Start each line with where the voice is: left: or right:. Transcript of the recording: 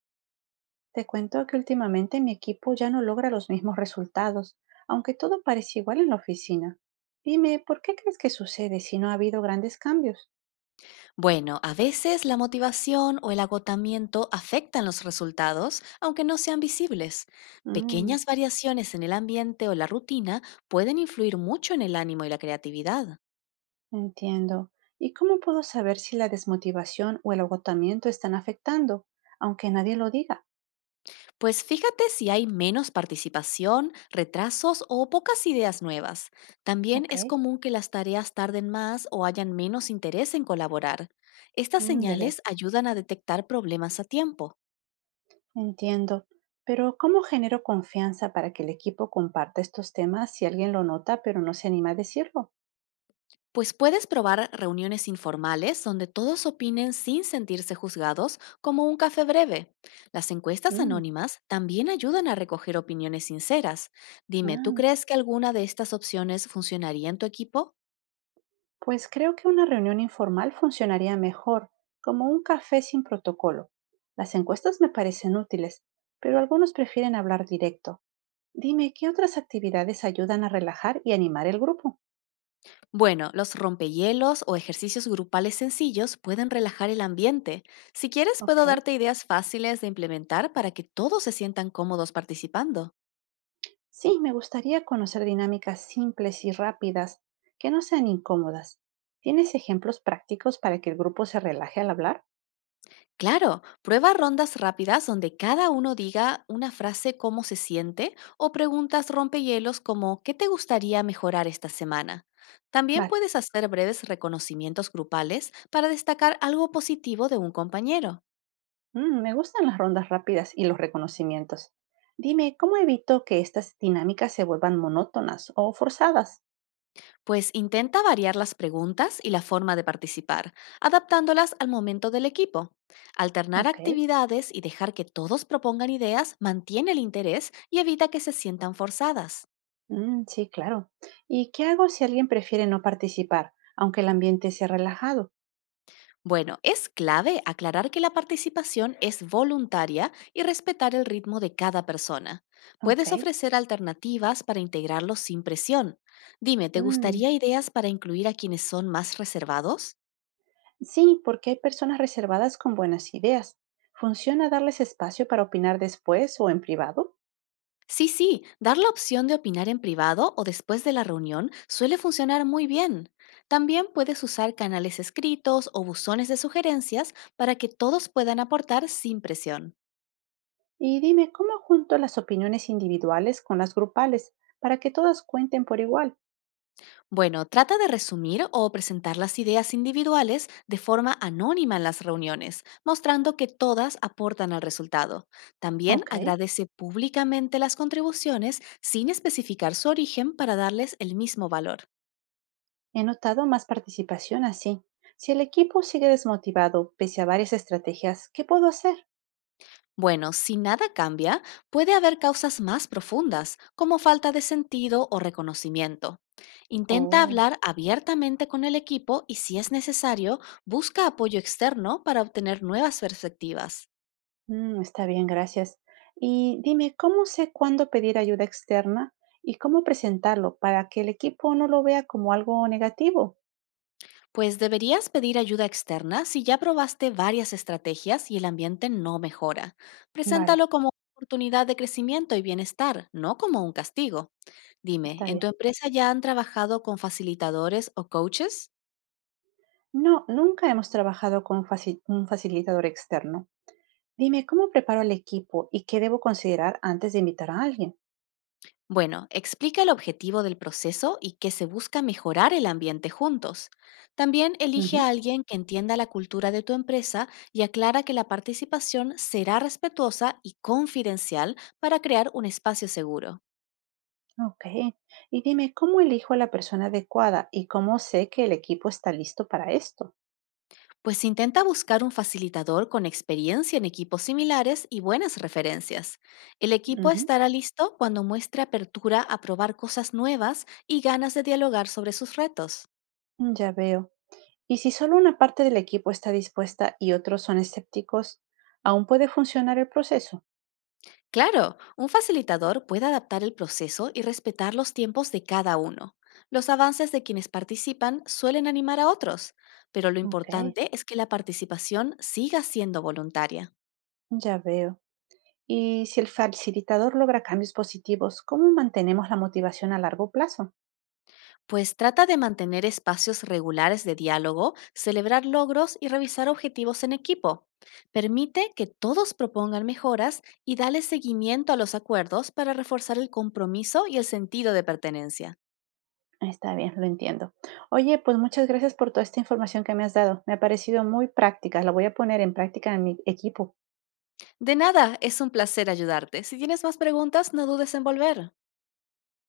right: Te cuento que últimamente mi equipo ya no logra los mismos resultados, aunque todo parece igual en la oficina. Dime, ¿por qué crees que sucede si no ha habido grandes cambios?
left: Bueno, a veces la motivación o el agotamiento afectan los resultados, aunque no sean visibles.
right: Mm,
left: Pequeñas variaciones en el ambiente o la rutina pueden influir mucho en el ánimo y la creatividad.
right: entiendo. ¿Y cómo puedo saber si la desmotivación o el agotamiento están afectando, aunque nadie lo diga?
left: Pues fíjate si hay menos participación, retrasos o pocas ideas nuevas. También
right: Ok,
left: es común que las tareas tarden más o hayan menos interés en colaborar. Estas
right: mm, ya veo.
left: señales ayudan a detectar problemas a tiempo.
right: Entiendo. Pero ¿cómo genero confianza para que el equipo comparta estos temas si alguien lo nota pero no se anima a decirlo?
left: Pues puedes probar reuniones informales donde todos opinen sin sentirse juzgados, como un café breve. Las encuestas
right: Mm,
left: anónimas también ayudan a recoger opiniones sinceras. Dime, ¿tú
right: mira.
left: crees que alguna de estas opciones funcionaría en tu equipo?
right: Pues creo que una reunión informal funcionaría mejor, como un café sin protocolo. Las encuestas me parecen útiles, pero algunos prefieren hablar directo. Dime, ¿qué otras actividades ayudan a relajar y animar el grupo?
left: Bueno, los rompehielos o ejercicios grupales sencillos pueden relajar el ambiente. Si quieres,
right: Ok.
left: puedo darte ideas fáciles de implementar para que todos se sientan cómodos participando.
right: Sí, me gustaría conocer dinámicas simples y rápidas, que no sean incómodas. ¿Tienes ejemplos prácticos para que el grupo se relaje al hablar?
left: Claro, prueba rondas rápidas donde cada uno diga una frase cómo se siente o preguntas rompehielos como ¿qué te gustaría mejorar esta semana? También
right: Vale.
left: puedes hacer breves reconocimientos grupales para destacar algo positivo de un compañero.
right: Mm, me gustan las rondas rápidas y los reconocimientos. Dime, ¿cómo evito que estas dinámicas se vuelvan monótonas o forzadas?
left: Pues intenta variar las preguntas y la forma de participar, adaptándolas al momento del equipo. Alternar
right: Ok,
left: actividades y dejar que todos propongan ideas mantiene el interés y evita que se sientan forzadas.
right: mm, sí, claro. ¿Y qué hago si alguien prefiere no participar, aunque el ambiente sea relajado?
left: Bueno, es clave aclarar que la participación es voluntaria y respetar el ritmo de cada persona.
right: Ok,
left: Puedes ofrecer alternativas para integrarlos sin presión. Dime, ¿te
right: mm,
left: gustaría ideas para incluir a quienes son más reservados?
right: sí, porque hay personas reservadas con buenas ideas. ¿Funciona darles espacio para opinar después o en privado?
left: Sí, sí, dar la opción de opinar en privado o después de la reunión suele funcionar muy bien. También puedes usar canales escritos o buzones de sugerencias para que todos puedan aportar sin presión.
right: Y dime, ¿cómo junto las opiniones individuales con las grupales para que todas cuenten por igual?
left: Bueno, trata de resumir o presentar las ideas individuales de forma anónima en las reuniones, mostrando que todas aportan al resultado. También
right: Ok.
left: agradece públicamente las contribuciones sin especificar su origen para darles el mismo valor.
right: He notado más participación así. Si el equipo sigue desmotivado pese a varias estrategias, ¿qué puedo hacer?
left: Bueno, si nada cambia, puede haber causas más profundas, como falta de sentido o reconocimiento. Intenta
right: Oh,
left: hablar abiertamente con el equipo y, si es necesario, busca apoyo externo para obtener nuevas perspectivas.
right: mm, está bien, gracias. Y dime, ¿cómo sé cuándo pedir ayuda externa y cómo presentarlo para que el equipo no lo vea como algo negativo?
left: Pues deberías pedir ayuda externa si ya probaste varias estrategias y el ambiente no mejora.
right: Vale,
left: Preséntalo como una oportunidad de crecimiento y bienestar, no como un castigo. Dime,
right: está
left: ¿en tu
right: bien.
left: empresa ya han trabajado con facilitadores o coaches?
right: No, nunca hemos trabajado con un facilitador externo. Dime, ¿cómo preparo al equipo y qué debo considerar antes de invitar a alguien?
left: Bueno, explica el objetivo del proceso y que se busca mejorar el ambiente juntos. También elige
right: Ujú.
left: a alguien que entienda la cultura de tu empresa y aclara que la participación será respetuosa y confidencial para crear un espacio seguro.
right: Ok. Y dime, ¿cómo elijo a la persona adecuada y cómo sé que el equipo está listo para esto?
left: Pues intenta buscar un facilitador con experiencia en equipos similares y buenas referencias. El equipo
right: Ujú.
left: estará listo cuando muestre apertura a probar cosas nuevas y ganas de dialogar sobre sus retos.
right: Ya veo. Y si solo una parte del equipo está dispuesta y otros son escépticos, ¿aún puede funcionar el proceso?
left: Claro, un facilitador puede adaptar el proceso y respetar los tiempos de cada uno. Los avances de quienes participan suelen animar a otros, pero lo
right: Ok,
left: importante es que la participación siga siendo voluntaria.
right: ya veo. Y si el facilitador logra cambios positivos, ¿cómo mantenemos la motivación a largo plazo?
left: Pues trata de mantener espacios regulares de diálogo, celebrar logros y revisar objetivos en equipo. Permite que todos propongan mejoras y dale seguimiento a los acuerdos para reforzar el compromiso y el sentido de pertenencia.
right: Está bien, lo entiendo. Oye, pues muchas gracias por toda esta información que me has dado. Me ha parecido muy práctica. La voy a poner en práctica en mi equipo.
left: De nada, es un placer ayudarte. Si tienes más preguntas, no dudes en volver.